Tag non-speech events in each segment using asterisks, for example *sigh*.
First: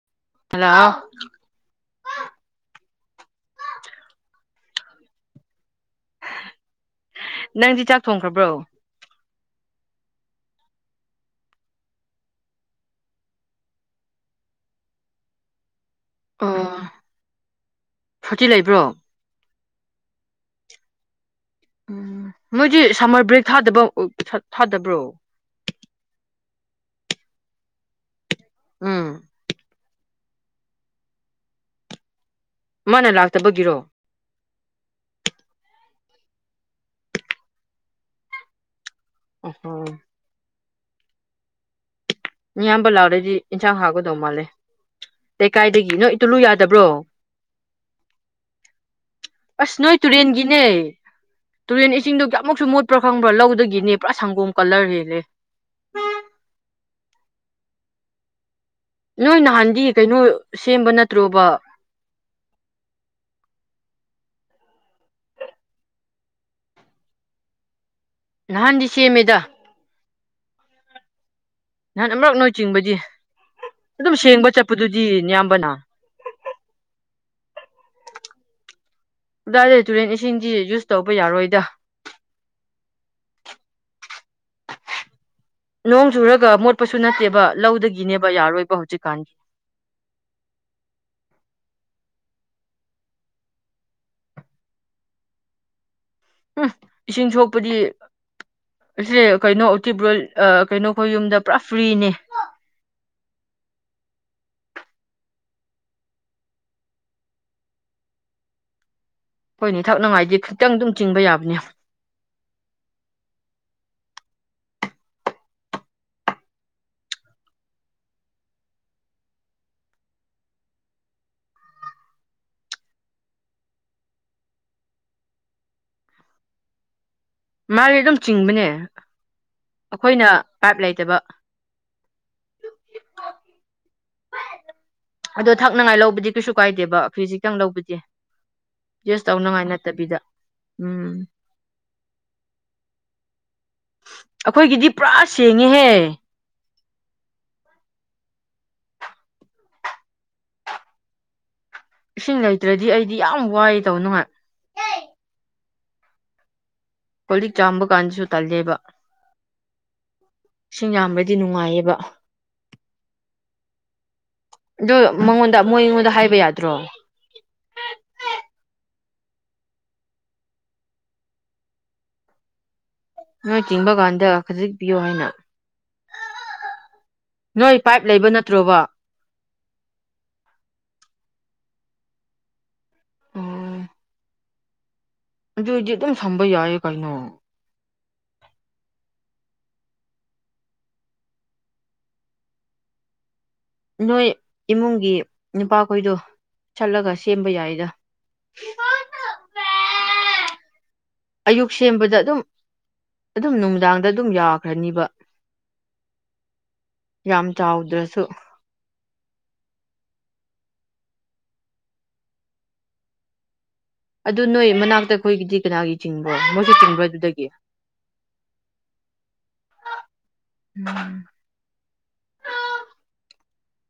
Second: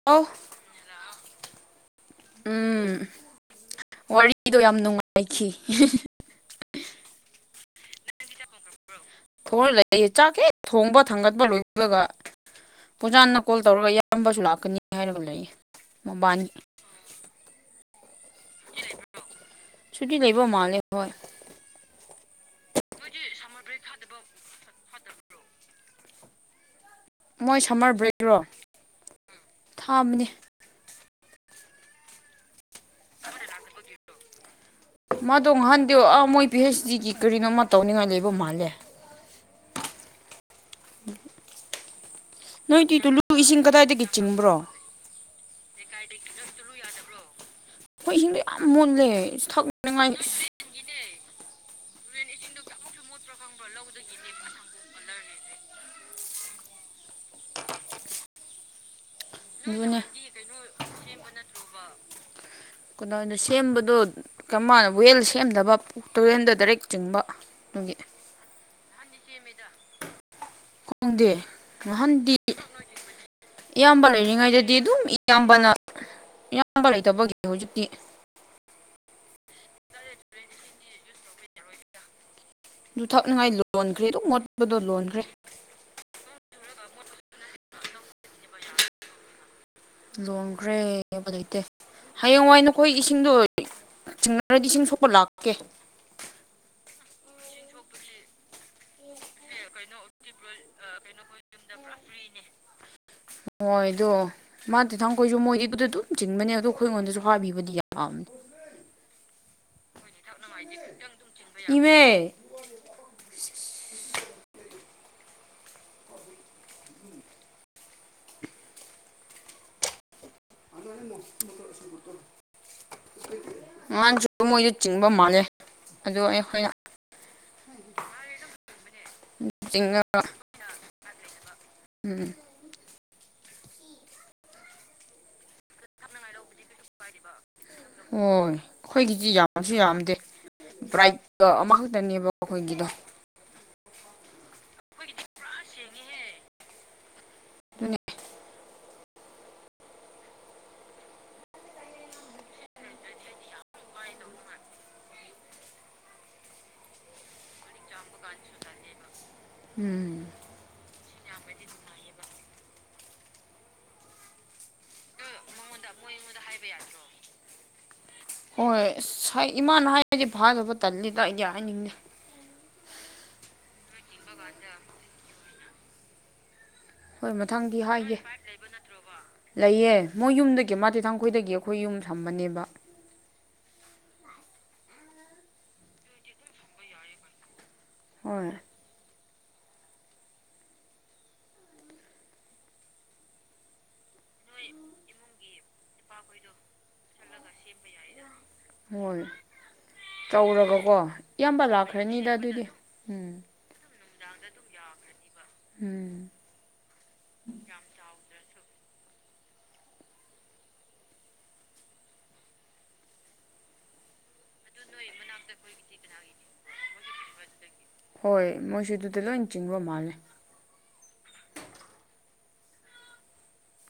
*unintelligible* Hello ꯎꯝ ꯋꯥꯔꯤꯗꯣ ꯌꯥꯝ ꯅꯨꯡꯉꯥꯏꯈꯤ ꯅꯪꯗꯤ ꯆꯥꯛ ꯊꯣꯡꯈ꯭ꯔꯕ꯭ꯔꯣ ꯊꯣꯡꯔ ꯂꯩꯌꯦ ꯆꯥꯛ ꯍꯦꯛ ꯊꯣꯡꯕ ꯊꯥꯡꯒꯠꯄ ꯂꯣꯏꯕꯒ ꯄꯨꯖꯥꯅ ꯀꯣꯜ ꯇꯧꯔꯒ ꯏꯌꯥꯝꯕꯁꯨ ꯂꯥꯛꯀꯅꯤ ꯍꯥꯏꯔꯒ ꯂꯩꯌꯦ ꯃꯕꯥꯅꯤ ꯑꯥ ꯐꯣꯔꯇꯤ ꯂꯩꯕ꯭ꯔꯣ ꯁꯨꯇꯤ ꯂꯩꯕ ꯃꯥꯂ ꯍꯣꯏ ꯎꯝ ꯃꯣꯏꯗꯤ ꯁꯝꯃꯔ ꯕ꯭ꯔꯦꯛ ꯊꯥꯗꯕ ꯎ ꯊꯥꯗꯕ꯭ꯔꯣ ꯃꯣꯏ ꯁꯝꯃꯔ ꯕ꯭ꯔꯦꯛ ꯔꯣ ꯎꯝ ꯊꯥꯝꯅꯦ ꯃꯥꯅ ꯂꯥꯛꯇꯕ ꯒꯤꯔꯣ ꯃꯥꯗꯣ ꯉꯥꯍꯥꯟꯗꯌꯣ ꯑ ꯃꯣꯏ ꯄꯤ ꯑꯩꯩꯆ ꯗꯤꯒꯤ ꯀꯔꯤꯅꯣꯃ ꯇꯧꯅꯤꯡꯉꯥꯏ ꯂꯩꯕ ꯃꯥꯜꯂꯦ ꯑ ꯍꯣꯡ ꯏꯌꯥꯝꯕ ꯅꯣꯏꯗꯤ ꯇꯨꯂꯨ ꯂꯥꯛꯔꯗꯤ ꯏꯁꯤꯡ ꯏꯟꯁꯥꯡ ꯀꯗꯥꯏꯗꯒꯤ ꯍꯥꯎꯒꯗꯧ ꯃꯥꯜꯂꯦ ꯆꯤꯡꯕ꯭ꯔꯣ ꯂꯩꯀꯥꯏꯗꯒꯤ ꯅꯣꯏ ꯏꯇꯨꯜꯂꯨ ꯌꯥꯗꯕ꯭ꯔꯣ ꯑꯩꯈꯣꯏ ꯏꯁꯤꯡꯗꯣ ꯌꯥꯝ ꯃꯨꯜꯂꯦ ꯢꯁ ꯑꯁ ꯅꯣꯏ ꯊꯛꯅꯉꯥꯏ ꯇꯨꯔꯦꯟꯒꯤꯅꯦ ꯇꯨꯔꯦꯟ ꯏꯁꯤꯡꯗꯣ ꯀꯌꯥꯃꯨꯛꯁꯨ ꯃꯣꯠꯄ꯭ꯔꯥ ꯈꯪꯕ꯭ꯔꯥ ꯂꯧꯗꯒꯤꯅꯦ ꯄꯨꯔꯥ ꯁꯪꯒꯣꯝ ꯀꯂꯔ ꯂꯦꯂꯦ ꯅꯣꯏ ꯅꯍꯥꯟꯗꯤ ꯑꯗꯨꯅꯦ ꯀꯩꯅꯣ ꯁꯦꯝꯕ ꯅꯠꯇ꯭ꯔꯣꯕ ꯀꯗꯥꯗ ꯁꯦꯝꯕꯗꯣ ꯀꯃꯥꯢꯅ ꯋꯦꯜ ꯁꯦꯝꯅꯕ ꯇꯨꯔꯦꯜꯗ ꯗꯥꯏꯔꯦꯛ ꯆꯤꯡꯕ ꯒꯤ ꯅꯍꯥꯟꯗꯤ ꯁꯦꯝꯃꯦꯗ ꯈꯣꯡꯗꯦ ꯅꯍꯥꯟ ꯑꯃꯔꯛ ꯅꯣꯏ ꯆꯤꯡꯕꯗꯤ ꯏꯌꯥꯝꯕ ꯑꯗꯨꯝ ꯁꯦꯡꯕ ꯂꯩꯔꯤꯉꯩꯗꯗꯤ ꯑꯗꯨꯝ ꯆꯠꯄꯗꯨꯗꯤ ꯏꯌꯥꯝꯕꯅ ꯅꯌꯥꯝꯕꯅ ꯏꯌꯥꯝꯕ ꯂꯩꯇꯕꯒꯤ ꯍꯨꯖꯤꯛꯇꯤ ꯗꯥꯔꯦ ꯇꯨꯔꯦꯟ ꯏꯁꯤꯡꯖꯤ ꯢꯌꯨꯁ ꯇꯧꯕ ꯌꯥꯔꯣꯏꯗ ꯑꯗꯨ ꯊꯛꯅꯉꯥꯏ ꯂꯣꯟꯈ꯭ꯔꯦ ꯑꯗꯨꯝ ꯃꯣꯠꯄꯗꯣ ꯂꯣꯟꯈ꯭ꯔꯦ ꯅꯣꯡ ꯆꯨꯔꯒ ꯃꯣꯠꯄꯁꯨ ꯅꯠꯇꯦꯕ ꯂꯧꯗꯒꯤꯅꯦꯕ ꯌꯥꯔꯣꯏꯕ ꯍꯧꯖꯤꯛꯀꯥꯟ ꯂꯣꯡꯈ꯭ꯔꯦꯕꯗꯩꯇꯦ ꯍꯌꯦꯡꯋꯥꯏ ꯅꯈꯣꯏ ꯏꯁꯤꯡꯗꯨ ꯆꯤꯡꯅꯔꯗꯤ ꯁꯤꯡ ꯁꯣꯛꯄ ꯂꯥꯛꯀꯦ ꯑꯨꯛꯁ ꯏꯁꯤꯡ ꯁꯣꯛꯄꯗꯤ ꯑꯁꯦ ꯀꯩꯅꯣ ꯇꯤꯕꯨ꯭ꯔꯣꯜ ꯑ ꯀꯩꯅꯣꯈꯣꯏ ꯌꯨꯝꯗ ꯄꯨꯔꯥ ꯐ꯭ꯔꯤꯅꯦ ꯑꯣꯏꯗꯨ ꯃꯥ ꯇꯤ ꯊꯥꯡꯈꯣꯏꯁꯨ ꯃꯣꯏꯒꯤꯗꯨꯗ ꯑꯗꯨꯝ ꯆꯤꯟꯕꯅꯦ ꯑꯗꯨ ꯈꯣꯏ ꯉꯣꯟꯗꯁꯨ ꯍꯥꯕꯤꯕꯗꯤ ꯌꯥꯝꯅꯦ ꯑꯩꯈꯣꯏꯅ ꯊꯛꯅꯉꯥꯏꯗꯤ ꯈꯤꯇꯪ ꯑꯗꯨꯝ ꯆꯤꯡꯕ ꯌꯥꯕꯅꯦ ꯏꯃꯦ ꯉꯥꯡꯁꯨ ꯃꯣꯏꯗ ꯆꯤꯡꯕ ꯃꯥꯜꯂꯦ ꯑꯗꯨ ꯑꯩꯍꯣꯏꯅ ꯃꯥꯗꯤ ꯑꯗꯨꯝ ꯆꯤꯡꯕꯅꯦ ꯆꯤꯡꯉꯒ ꯑꯈꯣꯏꯅ ꯄꯥꯏꯞ ꯂꯩꯇꯕ ꯎꯝ ꯑꯗꯣ ꯊꯛꯅꯉꯥꯏ ꯂꯧꯕꯗꯤ ꯀꯩꯁꯨ ꯀꯥꯏꯗꯦꯕ ꯈꯤꯖꯤꯛꯇꯡ ꯂꯧꯕꯗꯤ ꯍꯣꯏ ꯑꯌꯨꯁ ꯑꯩꯈꯣꯏꯒꯤꯗꯤ ꯇꯧꯅꯉꯥꯏ ꯅꯠꯇꯕꯤꯗ ꯎꯝ ꯑꯗꯣ ꯑꯃꯈꯛꯇꯅꯦꯕ ꯑꯩꯈꯣꯏꯒꯤꯗꯣ ꯑꯩꯈꯣꯏꯒꯤꯗꯤ ꯄꯨꯔꯥ ꯁꯦꯡꯉꯦꯍꯦ ꯑꯗꯨꯅꯦ ꯏꯁꯤꯡ ꯂꯩꯇ꯭ꯔꯗꯤ ꯑꯩꯗꯤ ꯌꯥꯝ ꯋꯥꯏ ꯇꯧ ꯅꯨꯡꯉꯥꯏ ꯀꯣꯂꯤꯛ ꯆꯥꯝꯕ ꯀꯥꯟꯗꯁꯨ ꯇꯜꯂꯦꯕ ꯎꯝ ꯏꯁꯤꯡ ꯌꯥꯝꯕꯗꯤ ꯅꯨꯡꯉꯥꯏꯌꯦꯕ ꯑꯗ ꯃꯉꯣꯟꯗ ꯃꯣꯏ ꯑꯩꯉꯣꯟꯗ ꯍꯥꯏꯕ ꯌꯥꯗ꯭ꯔꯣ ꯍꯣꯏ ꯏꯃꯥꯅ ꯍꯥꯏꯔꯗꯤ ꯐꯥꯗꯕ ꯇꯜꯂꯤꯗ ꯑꯩꯗꯤ ꯍꯥꯏꯅꯤꯡꯗꯦ ꯅꯣꯏ ꯆꯤꯡꯕ ꯀꯥꯟꯗ ꯈꯖꯤꯛ ꯄꯤꯌꯣ ꯍꯥꯏꯅ ꯍꯣꯏ ꯅꯣꯏ ꯄꯥꯏꯞ ꯂꯩꯕ ꯅꯠꯇ꯭ꯔꯣꯕ ꯂꯩꯑ ꯃꯣꯏ ꯌꯨꯝꯗꯒꯤ ꯃꯥꯊꯣꯏꯊꯥꯡꯈꯣꯏꯗꯒꯤ ꯑꯩꯈꯣꯏ ꯌꯨꯝ ꯊꯝꯕꯅꯦꯕ ꯑꯗꯨꯏꯗꯤ ꯑꯗꯨꯝ ꯁꯝꯕ ꯌꯥꯏꯌꯦ ꯀꯩꯅꯣ ꯍꯣꯏ ꯅꯣꯏ ꯏꯃꯨꯡꯒꯤ ꯅꯨꯄꯥꯈꯣꯏꯗꯣ ꯆꯠꯂꯒ ꯁꯦꯝꯕ ꯌꯥꯏꯗ ꯍꯣꯏ ꯇꯧꯔꯒꯀꯣ ꯏꯌꯥꯝꯕ ꯑꯌꯨꯛ ꯁꯦꯝꯕꯗ ꯂꯥꯛꯈ꯭ꯔꯅꯤꯗ ꯑꯗꯨꯝ ꯑꯗꯨꯗꯤ ꯎꯝ ꯑꯗꯨꯝ ꯅꯨꯡꯗꯥꯡꯗ ꯑꯗꯨꯝ ꯌꯥꯈ꯭ꯔꯅꯤꯕ ꯎꯝ ꯌꯥꯝ ꯆꯥꯎꯗ꯭ꯔꯁꯨ ꯑꯗꯨ ꯅꯣꯏ ꯃꯅꯥꯛꯇ ꯑꯩꯈꯣꯏꯒꯤꯗꯤ ꯀꯅꯥꯒꯤ ꯆꯤꯡꯕꯣ ꯃꯣꯏꯁꯨ ꯆꯤꯡꯕ꯭ꯔ ꯑꯗꯨꯗꯒꯤ ꯍꯣꯏ ꯃꯣꯏꯁꯨ ꯑꯗꯨꯗ ꯂꯣꯏ ꯆꯤꯡꯕ ꯃꯥꯜꯂꯦ ꯎꯝ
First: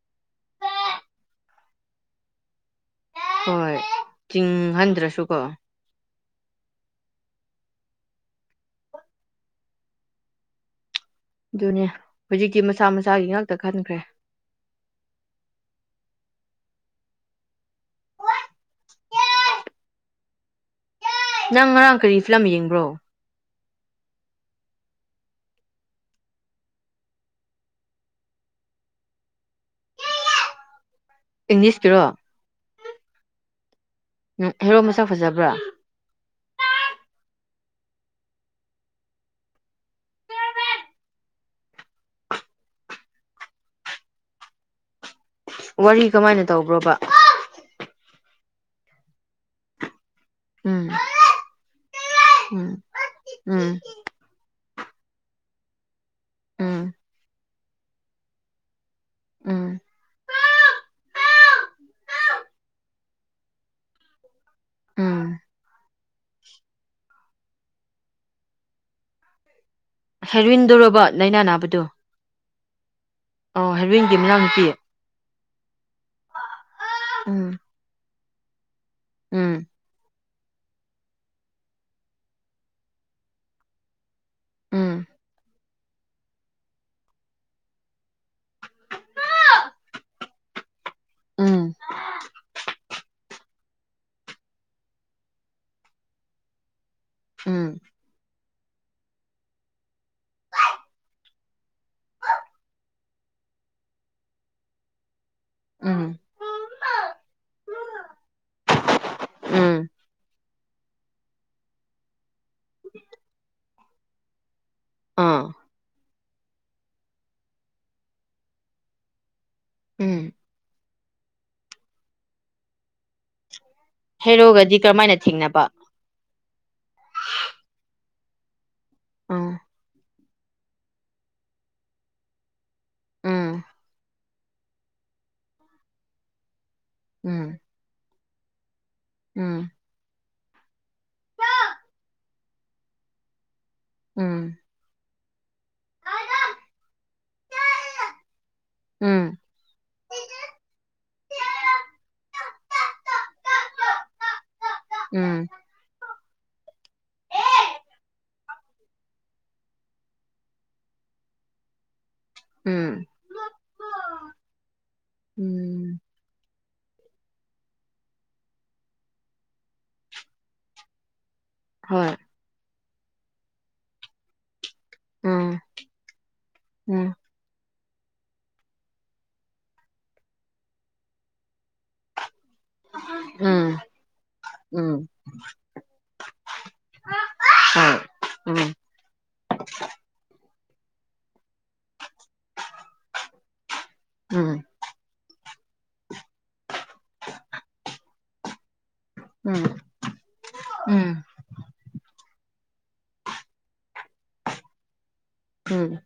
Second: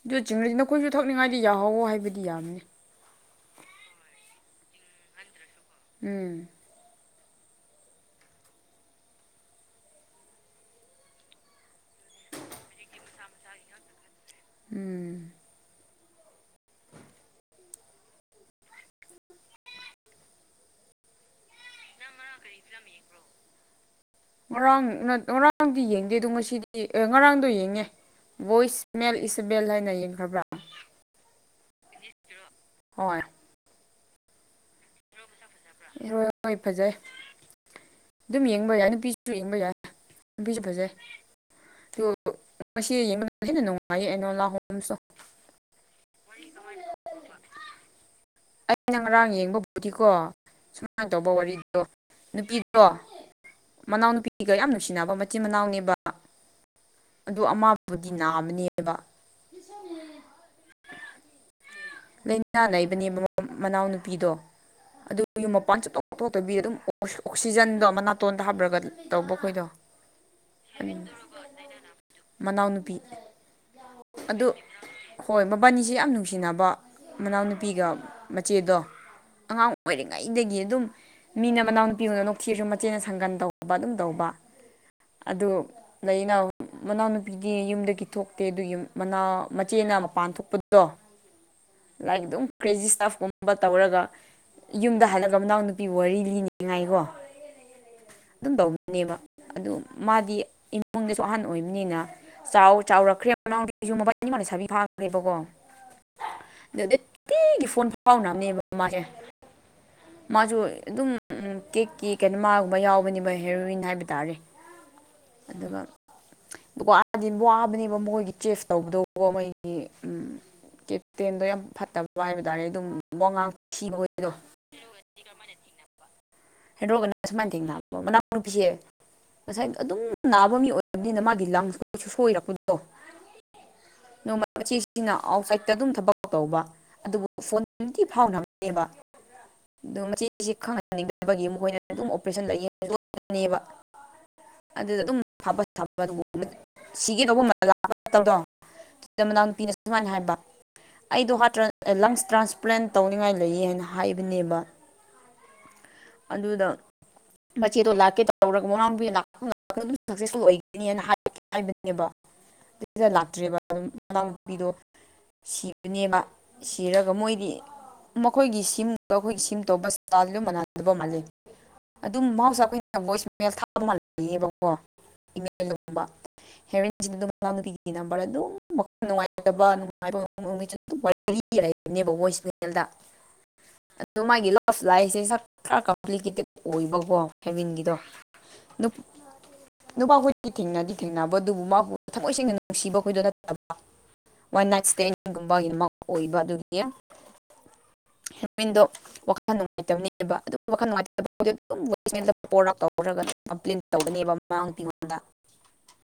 ꯑꯗꯨ ꯆꯤꯡꯂꯁꯨ ꯅꯈꯣꯏꯁꯨ ꯊꯛꯅꯤꯡꯉꯥꯏꯗꯤ ꯌꯥꯍꯧꯋꯣ ꯍꯥꯏꯕꯗꯤ ꯌꯥꯝꯕꯅꯤ ꯍꯣꯏ ꯆꯤꯡꯍꯟꯗ꯭ꯔꯁꯨ ꯀꯣ ꯎꯝ ꯑꯗꯨꯅꯦ ꯍꯧꯖꯤꯛꯇꯤ ꯃꯁꯥ ꯃꯁꯥꯒꯤ ꯉꯥꯛꯇ ꯈꯟꯈ꯭ꯔꯦ ꯎꯝ ꯅꯪ ꯉꯔꯥꯡ ꯀꯔꯤ ꯐꯤꯂꯝ ꯌꯦꯡꯕ꯭ꯔꯣ ꯉꯔꯥꯡ ꯉꯔꯥꯡꯗꯤ ꯌꯦꯡꯗꯦꯗꯣ ꯉꯁꯤꯗꯤ ꯉꯔꯥꯡꯗꯣ ꯌꯦꯡꯉꯦ ꯚꯣꯏꯁꯃꯦꯜ ꯏꯁꯕꯦꯜ ꯍꯥꯏꯅ ꯌꯦꯡꯈꯕ꯭ꯔꯥ ꯏꯪꯂꯤꯁꯇꯤꯔꯣ ꯍꯣꯏ ꯎꯝ ꯍꯦꯔꯣ ꯃꯁꯛ ꯐꯖꯕ꯭ꯔꯥ ꯍꯦꯔꯣ ꯍꯣꯏ ꯐꯖꯩ ꯑꯗꯨꯝ ꯌꯦꯡꯕ ꯌꯥꯏ ꯅꯨꯄꯤꯁꯨ ꯌꯦꯡꯕ ꯌꯥꯏ ꯅꯨꯄꯤꯁꯨ ꯐꯖꯩ ꯉ ꯌꯦꯡꯕ ꯃꯇꯝꯗ ꯍꯦꯟꯅ ꯅꯨꯡꯉꯥꯏꯌꯦ ꯑꯩꯅꯣ ꯂꯥꯍꯣꯡꯁꯨ *inaudible* ꯋꯥꯔꯤ ꯀꯃꯥꯏꯅ ꯇꯧꯕ꯭ꯔꯣꯕ ꯑꯩꯅ ꯉꯔꯥꯡ ꯌꯦꯡꯕꯕꯨꯗꯤꯀꯣ ꯎꯝ ꯁꯨꯃꯥꯏꯅ ꯇꯧꯕ ꯋꯥꯔꯤꯗꯣ ꯎꯝ ꯅꯨꯄꯤꯗꯣ ꯎꯝ ꯃꯅꯥꯎꯅꯨꯄꯤ ꯁꯤꯒ ꯌꯥꯝ ꯅꯨꯡꯁꯤꯅꯕ ꯃꯆꯤꯟ ꯃꯅꯥꯎꯅꯦꯕ ꯎꯝ ꯑꯗꯨ ꯑꯃꯕꯨꯗꯤ ꯅꯥꯕꯅꯦꯕ ꯎꯝ ꯂꯥꯏꯅꯥ ꯂꯩꯕꯅꯦ ꯃꯅꯥꯎꯅꯨꯄꯤꯗꯣ ꯑꯗꯨ ꯎꯝ ꯌꯨꯝ ꯃꯄꯥꯟꯁꯨ ꯇꯣꯛ ꯇꯊꯣꯛꯇꯕꯤ ꯑꯗꯨꯝ ꯑꯣꯛꯁꯤꯖꯟꯗꯣ ꯑꯃ ꯅꯥꯇꯣꯟꯗ ꯍꯥꯞꯄ꯭ꯔꯒ ꯇꯧꯕ ꯈꯣꯏꯗꯣ ꯍꯦꯔꯨꯏꯟꯗꯧꯔꯕ ꯂꯥꯏꯅ ꯅꯥꯕ ꯃꯅꯥꯎꯅꯨꯄꯤ ꯍꯦꯔꯣꯏꯟꯒꯤ ꯑꯗꯨ ꯃꯅꯥꯎꯅꯨꯄꯤ ꯍꯣꯏ ꯃꯕꯥꯅꯤꯁꯦ ꯌꯥꯝ ꯅꯨꯡꯁꯤꯅꯕ ꯎꯝ ꯃꯅꯥꯎꯅꯨꯄꯤꯒ ꯃꯆꯦꯗꯣ ꯎꯝ ꯑꯉꯥꯡ ꯑꯣꯏꯔꯤꯉꯩꯗꯒꯤ ꯑꯗꯨꯝ ꯃꯤꯅ ꯃꯅꯥꯎꯅꯨꯄꯤ ꯑꯣꯏꯅ ꯅꯣꯛꯊꯤꯔꯁꯨ ꯃꯆꯦꯅ ꯁꯪꯒꯟ ꯇꯧꯕ ꯑꯗꯨꯝ ꯇꯧꯕ ꯎꯝ ꯑꯗꯨ ꯗ ꯑꯩꯅ ꯃꯅꯥꯎꯅꯨꯄꯤꯗꯤ ꯌꯨꯝꯗꯒꯤ ꯊꯣꯛꯇꯦ ꯑꯗꯨ ꯌ ꯃꯅꯥ ꯃꯆꯦꯅ ꯃꯄꯥꯟ ꯊꯣꯛꯄꯗꯣ ꯎꯝ ꯂꯥꯏꯛ ꯑꯗꯨꯝ ꯀ꯭ꯔꯦꯖꯤ ꯏꯁꯇꯥꯞꯀꯨꯝꯕ ꯇꯧꯔꯒ ꯌꯨꯝꯗ ꯍꯜꯂꯒ ꯃꯅꯥꯎ ꯅꯨꯄꯤꯕꯨ ꯋꯥꯔꯤ ꯂꯤꯅꯤꯡꯉꯥꯏꯀꯣ ꯎꯝ ꯑꯗꯨꯝ ꯇꯧꯕꯅꯦꯕ ꯑꯗꯨ ꯃꯥꯗꯤ ꯏꯃꯨꯡꯗꯁꯨ ꯑꯍꯟ ꯑꯣꯏꯕꯅꯤꯅ ꯆꯥꯎ ꯆꯥꯎꯔꯛꯈ꯭ꯔꯦ ꯃꯃꯥꯡꯁꯨ ꯃꯄꯜꯅꯤꯃꯅ ꯁꯥꯕꯤ ꯐꯥꯈ꯭ꯔꯦꯕꯀꯣ ꯎꯝ ꯑꯗꯨꯗꯤ ꯇꯤꯒꯤ ꯐꯣꯟ ꯐꯥꯎꯅꯕꯅꯦꯕ ꯃꯥꯁꯦ ꯎꯝ ꯃꯥꯁꯨ ꯑꯗꯨꯝ ꯀꯦꯛꯀꯤ ꯀꯩꯅꯣꯃꯒꯨꯝꯕ ꯌꯥꯎꯕꯅꯦꯕ ꯍꯦꯔꯣꯋꯤꯟ ꯍꯥꯏꯕ ꯇꯥꯔꯦ ꯑꯥ ꯑꯗꯨꯒ ꯋꯥꯗꯤ ꯋꯥꯕꯅꯦꯕ ꯃꯣꯏꯒꯤ ꯆꯦꯐ ꯇꯧꯕꯗꯣꯀꯣ ꯃꯣꯏ ꯒꯤ ꯎꯝ ꯀꯦꯞꯇꯦꯟꯗꯣ ꯌꯥꯝ ꯐꯠꯇꯕ ꯍꯥꯏꯕ ꯇꯥꯔꯦ ꯑꯗꯨꯝ ꯋꯥꯉꯥꯡ ꯊꯤꯕ *unintelligible* ꯗꯤ ꯀꯔꯝꯃꯥꯏꯅ ꯊꯦꯡꯅꯕ ꯍꯦꯔꯣꯒ ꯁꯨꯃꯥꯏꯅ ꯊꯦꯡꯅꯕ ꯃꯅꯥꯎꯅꯨꯄꯤꯁꯦ ꯎꯝ ꯉꯁꯥꯏ ꯑꯗꯨꯝ ꯅꯥꯕ ꯃꯤ ꯑꯣꯏꯕꯅꯤꯅ ꯃꯥꯒꯤ ꯂꯪꯁ *unintelligible* ꯁꯣꯏꯔꯛꯄꯗꯣ ꯎꯝ ꯅꯣꯡꯃ ꯃꯆꯦꯁꯤꯅ ꯑꯥꯎꯠꯁꯥꯏꯠꯇ ꯑꯗꯨꯝ ꯊꯕꯛ ꯇꯧꯕ ꯑꯗꯨꯕꯨ ꯎꯝ ꯐꯣꯟ ꯅꯨꯡꯇꯤ ꯐꯥꯎꯅꯕꯅꯦꯕ ꯎꯝ ꯑꯗꯣ ꯃꯆꯦꯁꯦ ꯈꯪꯍꯟꯅꯤꯡꯗꯕꯒꯤ *unintelligible* ꯑꯗꯨꯝ ꯑꯣꯄꯔꯦꯁꯟ ꯂꯩꯌꯦ ꯂꯣꯠꯄꯅꯦꯕ ꯎꯝ ꯑꯗꯨꯗ ꯑꯗꯨꯝ ꯐꯕ ꯁꯥꯕ *unintelligible* ꯁꯤꯒꯦ ꯇꯧꯕ *unintelligible* *unintelligible* ꯎꯝ ꯃꯅꯥꯎ ꯅꯨꯄꯤꯅ ꯁꯨꯃꯥꯏꯅ ꯍꯥꯏꯕ ꯑꯩꯗꯣ ꯍꯥꯠꯇ꯭ꯔꯥ ꯂꯪꯁ ꯇ꯭ꯔꯥꯟꯁꯄ꯭ꯂꯥꯟ ꯇꯧꯅꯤꯡꯉꯥꯏ ꯂꯩꯌꯦ ꯍꯥꯏꯅ ꯍꯥꯏꯕꯅꯦꯕ ꯎꯝ ꯑꯗꯨꯗ ꯃꯆꯦꯗꯣ ꯂꯥꯛꯀꯦ ꯇꯧꯔꯛ *unintelligible* ꯃꯅꯥꯎ ꯅꯨꯄꯤ *unintelligible* ꯑꯗꯨꯝ ꯁꯛꯁꯦꯁꯐꯨꯜ ꯑꯣꯏꯒꯅꯤ *unintelligible* ꯍꯥꯏꯕꯅꯦꯕ ꯎꯝ ꯑꯗꯨꯗ ꯂꯥꯛꯇ꯭ꯔꯦꯕ ꯑꯗꯨꯝ ꯃꯅꯥꯎꯅꯨꯄꯤꯗꯣ ꯎꯝ ꯁꯤꯕꯅꯦꯕ ꯁꯤꯔꯒ ꯃꯣꯏꯗꯤ ꯃꯈꯣꯏꯒꯤ ꯁꯤꯝꯒ ꯑꯩꯈꯣꯏꯒꯤ ꯁꯤꯝ ꯇꯧꯕ ꯏꯁꯇꯥꯏꯜꯁꯨ ꯃꯥꯟꯅꯗꯕ ꯃꯥꯜꯂꯤ ꯍꯣꯏ ꯑꯗꯨꯝ ꯃꯍꯧꯁꯥ ꯑꯩꯈꯣꯏꯅ ꯚꯣꯏꯁ ꯃꯦꯜ ꯎꯝ ꯎꯝ *unintelligible* *unintelligible* ꯃꯅꯥꯎ ꯅꯨꯄꯤꯒꯤ ꯅꯝꯕꯔ ꯑꯗꯨꯝ ꯃꯈꯜ ꯅꯨꯡꯉꯥꯏꯇꯕ ꯅꯨꯡꯉꯥꯏꯕ *unintelligible* ꯑꯗꯨꯝ ꯋꯥꯔꯤ ꯂꯩꯕꯅꯦꯕ *unintelligible* ꯃꯣꯏꯁꯤ ꯎꯝ *unintelligible* ꯑꯗꯨ ꯃꯥꯒꯤ *unintelligible* ꯎꯝ ꯂꯥꯏꯁꯦ ꯈꯔ ꯀꯝꯄꯂꯤꯀꯦꯇꯦꯠ ꯑꯣꯏꯕꯀꯣ ꯐꯦꯕꯤꯟꯒꯤꯗꯣ ꯍꯣꯏ ꯎꯝ ꯗꯨꯞ ꯅꯨꯄꯥꯈꯣꯏꯗꯤ ꯊꯦꯡꯅꯗꯤ ꯊꯦꯡꯅꯕ ꯑꯗꯨꯕꯨ ꯃꯥꯕꯨ ꯊꯃꯣꯏ ꯁꯦꯡꯅ ꯅꯨꯡꯁꯤꯕꯈꯣꯏꯗ ꯅꯠꯇꯕ ꯎꯝ ꯋꯥꯟ ꯅꯥꯏꯠ ꯁ꯭ꯇꯦꯟꯅꯤꯡꯒꯨꯝꯕꯒꯤ ꯃꯥ ꯑꯣꯏꯕ ꯑꯗꯨꯒꯤ ꯍꯦꯔꯣꯏꯟꯗꯣ ꯋꯥꯈꯜ ꯎꯝ ꯅꯨꯡꯉꯥꯏꯇꯕꯅꯦꯕ ꯑꯗꯨꯝ ꯋꯥꯈꯜ ꯎꯝ ꯅꯨꯡꯉꯥꯏꯇꯕ *unintelligible* ꯇꯧꯔꯒ ꯀꯝꯄ꯭ꯂꯦꯟ ꯇꯧꯗꯅꯦꯕ *unintelligible* ꯎꯝ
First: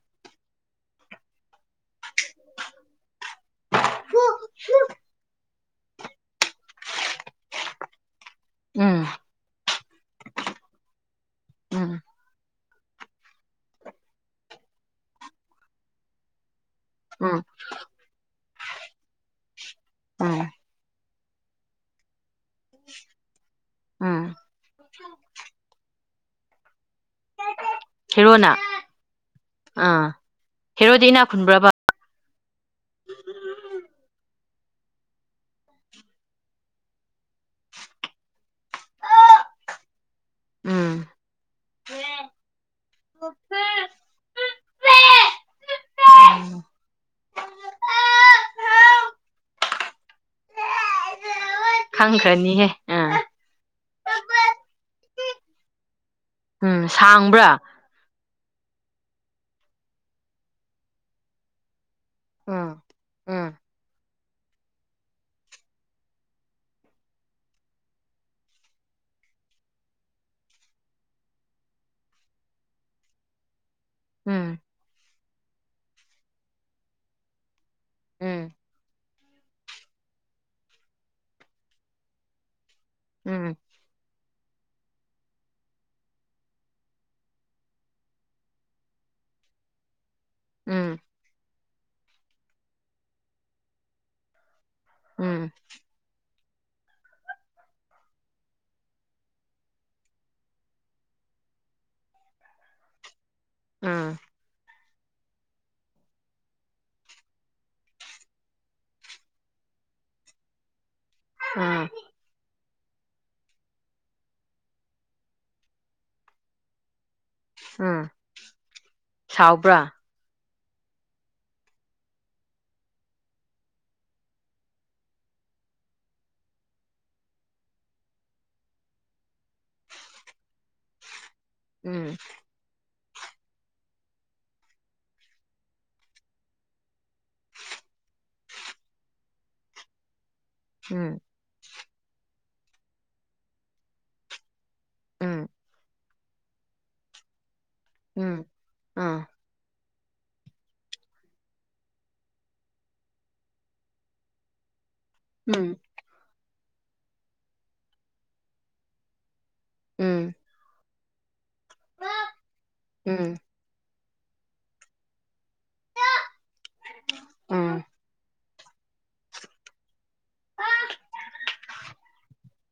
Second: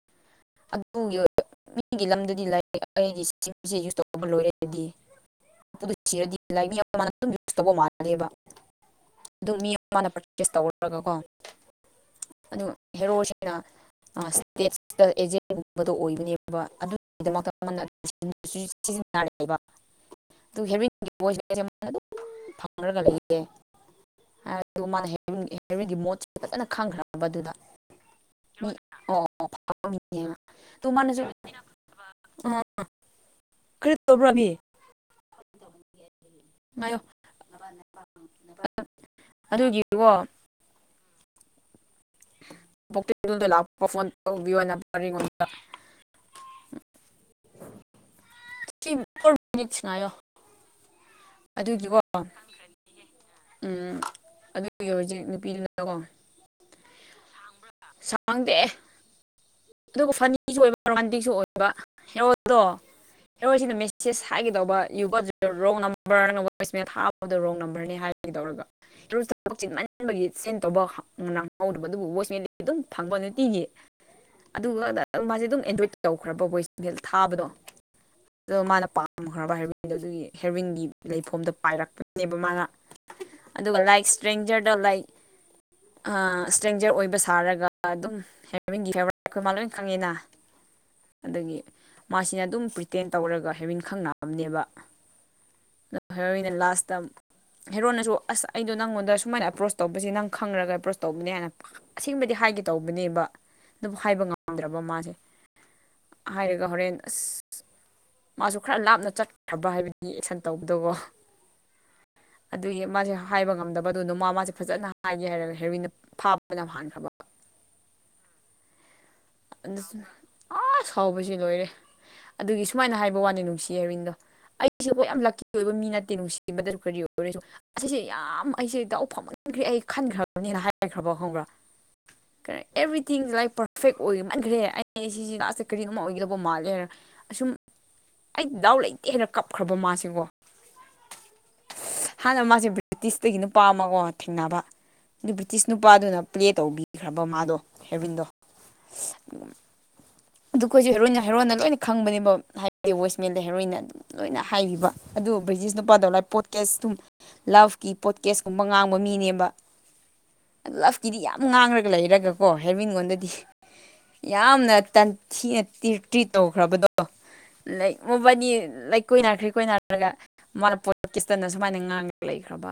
ꯑꯗꯨꯒꯤ ꯑꯣꯏꯕ ꯃꯤꯒꯤ *unintelligible* ꯂꯩ ꯑꯩꯗꯤ ꯆꯤꯡꯁꯦ ꯌꯨꯁ ꯇꯧꯕ ꯂꯣꯏꯔꯗꯤ *unintelligible* ꯁꯤꯔꯗꯤ *unintelligible* ꯌꯨꯁ ꯇꯧꯕ ꯃꯥꯜꯂꯦꯕ ꯎꯝ ꯑꯗꯨ ꯃꯤ ꯃꯥꯅ ꯄ꯭ꯔꯛꯇꯤꯁ ꯇꯧꯔꯒꯀꯣ ꯎꯝ ꯑꯗꯨ ꯍꯦꯔꯣꯁꯤꯅ ꯏꯁꯇꯦꯠꯇꯥ ꯑꯦꯖꯦꯟꯒꯨꯝꯕꯗꯣ ꯑꯣꯏꯕꯅꯦꯕ ꯎꯝ ꯑꯗꯨꯒꯤꯗꯃꯛꯇ *unintelligible* ꯁꯤꯖꯤꯟꯅꯔꯦꯕ ꯎꯝ ꯑꯗꯨ *unintelligible* ꯑꯗꯨꯝ ꯐꯪꯔꯒ ꯂꯩꯌꯦ ꯎꯝ ꯍꯥꯏ ꯑꯗꯨ ꯃꯥꯅ *unintelligible* ꯍꯦꯔꯣꯏꯟꯒꯤ ꯃꯣꯠꯁꯦ ꯐꯖꯅ ꯈꯪꯈ꯭ꯔꯕ ꯑꯗꯨꯗ ꯍꯦꯔꯣꯅ ꯑꯥ *unintelligible* ꯗꯨ ꯍꯦꯔꯣꯗꯤ ꯃꯅꯥꯁꯨ ꯏꯅꯥꯛ ꯈꯨꯟꯕ꯭ꯔꯕ ꯥ *unintelligible* ꯀꯔꯤ ꯇꯧꯕ꯭ꯔꯥꯕꯤ ꯉꯥꯏꯌꯣ *unintelligible* ꯑꯗꯨꯒꯤꯀꯣ ꯎꯝ *unintelligible* ꯂꯥꯛꯄ ꯐꯣꯟ ꯇꯧꯕꯤꯌꯣꯅ *unintelligible* *unintelligible* ꯁꯤ ꯐꯣꯔ ꯃꯤꯅꯤꯠꯁ ꯉꯥꯏꯌꯣ ꯑꯗꯨꯒꯤꯀꯣ *unintelligible* ꯈꯪꯈ꯭ꯔꯅꯤꯍꯦ ꯑꯥ ꯎꯝ ꯑꯗꯨꯒꯤ ꯍꯧꯖꯤꯛ ꯅꯨꯄꯤ *unintelligible* ꯎꯝ ꯁꯥꯡꯕ꯭ꯔꯥ ꯁꯥꯡꯗꯦ ꯑꯗꯨꯒ ꯐꯅꯤꯁꯨ ꯑꯣꯏꯕ ꯔꯣꯃꯥꯟꯇꯤꯛꯁꯨ ꯑꯣꯏꯕ ꯍꯦꯔꯣꯗꯣ ꯎꯝ ꯎꯝ ꯍꯦꯔꯣꯏꯁꯤꯅ ꯃꯦꯁꯦꯁ ꯍꯥꯏꯒꯦꯗꯧꯕ ꯌꯨ ꯒꯣꯠ ꯔꯣꯡ ꯅꯝ ꯅꯝꯕꯔ *unintelligible* ꯋꯦꯁꯃꯦꯟ ꯊꯥꯕꯗꯣ ꯔꯣꯡ ꯅꯝꯕꯔꯅꯤ ꯍꯥꯏꯒꯤꯗꯧꯔꯒ *unintelligible* ꯎꯝ ꯑꯗꯨꯒ ꯃꯥꯁꯦ ꯑꯗꯨꯝ ꯑꯦꯟꯗ꯭ꯔꯣꯏꯗ ꯇꯧꯈ꯭ꯔꯕ ꯚꯣꯏꯁꯅꯦꯜ ꯊꯥꯕꯗꯣ ꯎꯝ ꯑꯗꯣ ꯃꯥꯅ ꯄꯥꯝꯈ꯭ꯔꯕ ꯍꯥꯢꯕꯗꯣ ꯑꯗꯨꯒꯤ ꯍꯦꯔꯤꯟꯒꯤ ꯂꯩꯐꯣꯝꯗ ꯄꯥꯏꯔꯛꯄꯅꯦꯕ ꯃꯥꯅ ꯎꯝ ꯑꯗꯨꯒ ꯂꯥꯏꯛ ꯏꯁꯇ꯭ꯔꯦꯡꯖꯔꯗ ꯂꯥꯏꯛ ꯑꯥ ꯏꯁꯇ꯭ꯔꯦꯡꯖꯔ ꯑꯣꯏꯕ ꯁꯥꯔꯒ ꯑꯗꯨꯝ ꯍꯦꯔꯣꯋꯤꯟꯒꯤ *unintelligible* ꯃꯥ ꯂꯣꯏ ꯈꯪꯉꯤꯅ ꯎꯝ ꯑꯗꯒꯤ ꯃꯥꯁꯤ ꯑꯗꯨꯝ ꯄ꯭ꯔꯤꯇꯦꯟ ꯇꯧꯔꯒ ꯍꯤꯔꯨ꯭ꯏꯟ ꯈꯪꯅꯕꯅꯦꯕ ꯎꯝ ꯍꯦꯔꯣꯏꯟꯅ ꯂꯥꯁꯇꯥ ꯍꯦꯔꯣꯟꯅꯁꯨ ꯑꯁ ꯑꯩꯗꯣ ꯅꯪꯉꯣꯟꯗ ꯁꯨꯃꯥꯏꯅ ꯑꯦꯄ꯭ꯔꯣꯁ ꯇꯧꯕꯁ ꯅꯪ ꯈꯪꯔꯒ ꯑꯦꯄ꯭ꯔꯣꯁ ꯇꯧꯕꯅꯦ ꯍꯥꯏꯅ ꯑꯁꯦꯡꯕꯗꯤ ꯍꯥꯏꯒꯦ ꯇꯧꯕꯅꯦꯕ ꯑꯗꯨꯕꯨ ꯎꯝ ꯍꯥꯏꯕ ꯉꯝꯗ꯭ꯔꯕ ꯃꯥꯁꯦ ꯍꯥꯏꯔꯒ ꯍꯣꯔꯦꯟ ꯑꯁ ꯃꯥꯁꯨ ꯈꯔ ꯂꯥꯞꯅ ꯆꯠꯈ꯭ꯔꯕ ꯍꯥꯏꯕꯗꯤ ꯑꯦꯛꯁꯟ ꯇꯧꯕꯗꯕꯣ ꯑ ꯑꯗꯨꯒꯤ ꯃꯥꯁꯦ ꯍꯥꯏꯕ ꯉꯝꯗꯕ ꯑꯗꯨꯅ ꯃꯥ ꯃꯥꯁꯦ ꯐꯖꯅ ꯍꯥꯏꯒꯦ ꯍꯥꯏꯔꯒ ꯍꯦꯔꯣꯏꯟꯅ ꯐꯥꯕꯅ ꯍꯥꯟꯈ꯭ꯔꯕ ꯍꯝ *unintelligible* ꯑ ꯁꯥꯎꯕꯁꯦ ꯂꯣꯏꯔꯦ ꯑꯗꯨꯒꯤ ꯁꯨꯃꯥꯏꯅ ꯍꯥꯏꯕ ꯋꯥꯅꯤ ꯅꯨꯡꯁꯤ ꯍꯔꯤꯟꯗꯣ ꯑꯩꯁꯦ ꯌꯥꯝ ꯂꯛꯀꯤ ꯑꯣꯏꯕ ꯃꯤ ꯅꯠꯇꯦ ꯅꯨꯡꯁꯤꯕꯗ ꯀꯔꯤ ꯑꯣꯏꯔꯁꯨ ꯑꯁꯤꯁꯦ ꯌꯥꯝ ꯑꯩꯁꯦ ꯇꯥꯎ ꯐꯝꯃꯟꯈ꯭ꯔꯦ ꯑꯩ ꯈꯟꯈ꯭ꯔꯕꯅꯤꯅ ꯍꯥꯏꯈ꯭ꯔꯕ ꯈꯪꯕ꯭ꯔꯥ ꯎꯝ ꯀꯔ ꯑꯦꯕ꯭ꯔꯤꯊꯤꯡꯁ ꯂꯥꯏꯛ ꯄꯔꯐꯦꯛ ꯑꯣꯏ ꯃꯟꯈ꯭ꯔꯦ ꯑꯩ ꯁꯤꯁꯦ ꯂꯥꯁꯇ ꯀꯔꯤ ꯑꯃ ꯑꯣꯏꯒꯗꯕ ꯃꯥꯜꯂꯦ ꯑꯁꯨꯝ ꯑꯩ ꯗꯥꯎ ꯂꯩꯇꯦ ꯍꯥꯏꯔ ꯀꯞꯈ꯭ꯔꯕ ꯃꯥꯁꯦꯀꯣ ꯍꯨꯝ ꯍꯥꯟꯅ ꯃꯥꯁꯦ ꯕ꯭ꯔꯤꯇꯤꯁꯇꯒꯤ ꯅꯄꯥꯥꯝꯃꯀꯣ ꯊꯦꯡꯅꯕ ꯑꯗꯨ ꯎꯝ ꯕ꯭ꯔꯤꯇꯤꯁ ꯅꯨꯄꯥꯗꯨꯅ ꯄ꯭ꯂꯦ ꯇꯧꯕꯤꯈ꯭ꯔꯕ ꯃꯥꯗꯣ ꯍꯦꯔꯣꯏꯟꯗꯣ ꯎꯝ ꯑꯥ *inaudible* ꯑꯗꯨꯈꯣꯏꯁꯦ ꯍꯦꯔꯣꯏꯟ ꯍꯦꯔꯣꯅ ꯂꯣꯏꯅ ꯈꯪꯕꯅꯦꯕ ꯍꯥꯏꯕꯗꯤ ꯋꯣꯁꯃꯦꯟꯗ ꯍꯦꯔꯣꯏꯟꯅ ꯑꯗꯨꯝ ꯂꯣꯏꯅ ꯍꯥꯏꯕꯤꯕ ꯑꯗꯨ ꯕ꯭ꯔꯤꯇꯤꯁ ꯎꯝ ꯅꯨꯄꯥꯗꯣ ꯂꯥꯏ ꯄꯣꯠꯀꯦꯁ ꯑꯗꯨꯝ ꯂꯞꯀꯤ ꯄꯣꯠꯀꯦꯁ ꯀꯨꯝꯕ ꯉꯥꯡꯕ ꯃꯤꯅꯦꯕ ꯎꯝ ꯂꯞꯀꯤꯗꯤ ꯌꯥꯝ ꯉꯥꯡꯔꯒ ꯂꯩꯔꯒꯀꯣ ꯎꯝ ꯍꯦꯔꯣꯏꯟꯉꯣꯟꯗꯗꯤ ꯎꯝ ꯌꯥꯝꯅ ꯇꯟ ꯊꯤꯅ ꯇ꯭ꯔꯤꯠ ꯇꯧꯈ꯭ꯔꯕꯗꯣ ꯎꯝ ꯂꯥꯏꯀ ꯃꯣꯕꯥꯅꯤ ꯂꯥꯏꯀ ꯀꯣꯏꯅꯥꯈ꯭ꯔꯦ ꯀꯣꯏꯅꯥꯔꯒ ꯃꯥꯅ ꯄꯣꯠꯀꯦꯁꯇꯅ ꯁꯨꯃꯥꯏꯅ ꯉꯥꯡꯉ ꯂꯩꯈ꯭ꯔꯕ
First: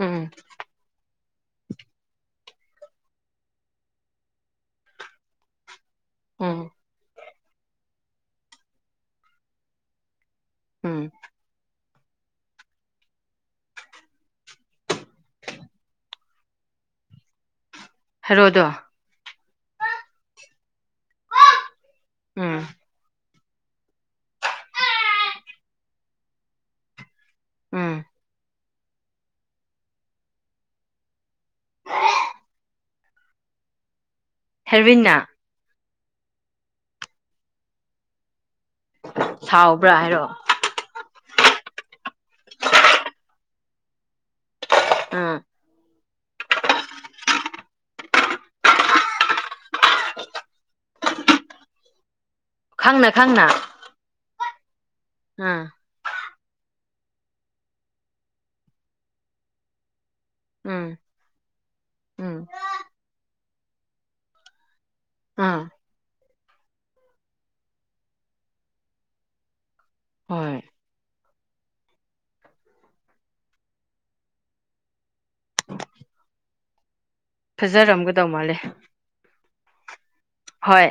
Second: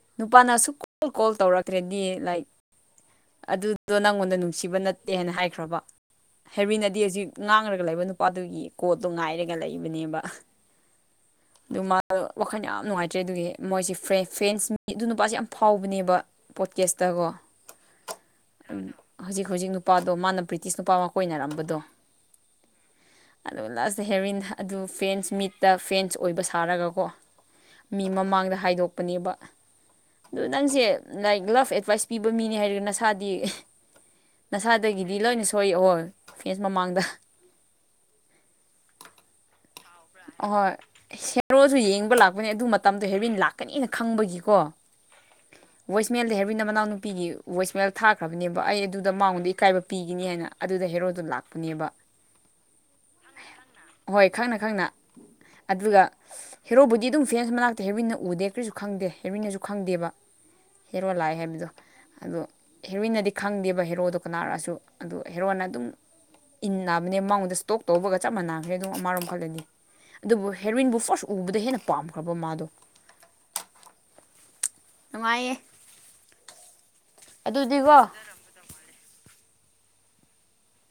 ꯎꯝ ꯅꯨꯄꯥꯅ ꯑꯁꯨꯛ ꯀꯣꯜ ꯇꯧꯔꯛꯈꯇ꯭ꯔꯦꯗꯤ ꯂꯥꯏꯛ ꯑꯗꯨꯗꯣ ꯅꯪꯉꯣꯟꯗ ꯅꯨꯡꯁꯤꯕ ꯅꯠ ꯇꯦꯅ ꯍꯥꯏꯈ꯭ꯔꯕ ꯎꯝ ꯍꯦꯔꯣꯏꯟꯅꯗꯤ ꯍꯧꯖꯤꯛ ꯉꯥꯡꯔꯒ ꯂꯩꯕ ꯅꯨꯄꯥꯗꯨꯒꯤ ꯀꯣꯜꯗꯣ ꯉꯥꯏꯔꯒ ꯂꯩꯕꯅꯦꯕ꯫ ꯎꯝ꯫ ꯑꯗꯨ ꯃꯥꯗꯨ ꯋꯥꯈꯜ ꯌꯥꯝ ꯅꯨꯡꯉꯥꯏꯇ꯭ꯔꯦ ꯑꯗꯨꯒꯤ ꯃꯣꯏꯁꯦ ꯐ꯭ꯔꯦ ꯐ꯭ꯔꯦꯟꯁ ꯃꯤ ꯑꯗꯨ ꯅꯨꯄꯥꯁꯦ ꯌꯥꯝ ꯐꯥꯎꯕꯅꯦꯕ꯫ ꯄꯣꯠꯀꯦꯁꯇꯀꯣ꯫ ꯍꯦꯔꯣꯗꯣ ꯍꯧꯖꯤꯛ ꯍꯧꯖꯤꯛ ꯅꯨꯄꯥꯗꯣ ꯃꯥꯅ ꯕ꯭ꯔꯤꯇꯤꯁ ꯅꯨꯄꯥ ꯑꯃ ꯀꯣꯏꯅꯔꯝꯕꯗꯣ꯫ ꯎꯝ꯫ ꯑꯗꯨꯒ ꯂꯥꯁꯇ ꯍꯦꯔꯣꯏꯟ ꯑꯗꯨ ꯐꯦꯁꯟ ꯃꯤꯠꯇ ꯐꯦꯁꯟ ꯑꯣꯏꯕ ꯁꯥꯔꯒꯀꯣ ꯎꯝ ꯃꯤ ꯃꯃꯥꯡꯗ ꯍꯥꯏꯗꯣꯛ ꯄꯅꯦꯕ ꯑꯗꯨ ꯅꯪꯁꯦ ꯂꯥꯏꯛ ꯂꯥꯞ ꯑꯦꯗꯚꯥꯏꯁ ꯄꯤꯕ ꯃꯤꯅꯦ ꯍꯥꯏꯔꯒ ꯅꯁꯥꯗꯤ ꯅꯁꯥꯗꯒꯤꯗꯤ ꯍꯦꯔꯣꯏꯟꯅ ꯂꯣꯏꯅ ꯁꯣꯏꯑꯣ ꯐꯦꯟꯁ ꯃꯃꯥꯡꯗ꯫ ꯁꯥꯎꯕ꯭ꯔꯥ꯫ ꯍꯥꯏꯔꯣ *unintelligible* ꯑꯍꯣꯏ ꯍꯦꯔꯣꯁꯨ ꯌꯦꯡꯕ ꯂꯥꯛꯄꯅꯦ ꯑꯗꯨ ꯃꯇꯝꯗꯣ ꯍꯦꯕꯤꯟ ꯂꯥꯛꯀꯅꯤꯅ ꯈꯪꯕꯒꯤꯀꯣ꯫ ꯑꯥ꯫ ꯕꯣꯏꯁꯃꯦꯜꯗ ꯍꯦꯕꯤꯟꯅ ꯃꯅꯥꯎꯅꯨꯄꯤꯒꯤ ꯕꯣꯏꯁꯃꯦꯜ ꯊꯥꯈ꯭ꯔꯕꯅꯦꯕ ꯑꯩ ꯑꯗꯨꯗ ꯃꯥꯉꯣꯟꯗ ꯏꯀꯥꯏꯕ ꯄꯤꯒꯅꯤ ꯍꯥꯏꯅ꯫ ꯑꯗꯨꯗ ꯍꯦꯔꯣꯗꯣ ꯂꯥꯛꯄꯅꯦꯕ꯫ ꯈꯪꯅ ꯈꯪꯅ꯫ ꯍꯣꯏ ꯈꯪꯅ ꯈꯪꯅ꯫ ꯑꯥ꯫ ꯑꯗꯨꯒ ꯍꯦꯔꯣꯕꯨꯗꯤ ꯑꯗꯨꯝ ꯐꯦꯟꯁ ꯃꯅꯥꯛꯇ ꯍꯦꯕꯤꯟꯅ ꯎꯗꯦ ꯀꯔꯤꯁꯨ ꯈꯪꯗꯦ ꯍꯦꯕꯤꯟꯅꯁꯨ ꯈꯪꯗꯦꯕ꯫ ꯎꯝ ꯍꯦꯔꯣ ꯂꯥꯛꯑꯦ ꯍꯥꯏꯕꯗꯣ ꯑꯗꯣ ꯎꯝ ꯍꯦꯔꯣꯏꯟꯅꯗꯤ ꯈꯪꯗꯦꯕ ꯍꯦꯔꯣꯗꯣ ꯀꯅꯥꯔꯁꯨ꯫ ꯑꯗꯨ ꯍꯦꯔꯣꯅ ꯎꯝ ꯑꯗꯨꯝ꯫ ꯏꯟꯅꯕꯅꯦ ꯃꯉꯣꯟꯗ ꯏꯁꯇꯣꯛ ꯇꯧꯕꯒ ꯆꯞ ꯃꯥꯟꯅꯈ꯭ꯔꯦ ꯑꯗꯨꯝ ꯑꯃꯔꯣꯝ ꯈꯜꯂꯗꯤ ꯑꯗꯨꯕꯨ ꯍꯣꯏ ꯍꯦꯔꯣꯏꯟꯕꯨ ꯐꯣꯔ ꯎꯕꯗ ꯍꯦꯟꯅ ꯄꯥꯝꯈ꯭ꯔꯕ ꯃꯥꯗꯣ꯫ ꯅꯨꯡꯉꯥꯏꯌꯦ꯫ ꯑꯗꯨꯗꯤꯀꯣ ꯐꯖꯔꯝꯒꯗꯧ ꯃꯥꯜꯂꯦ꯫ ꯍꯣꯏ꯫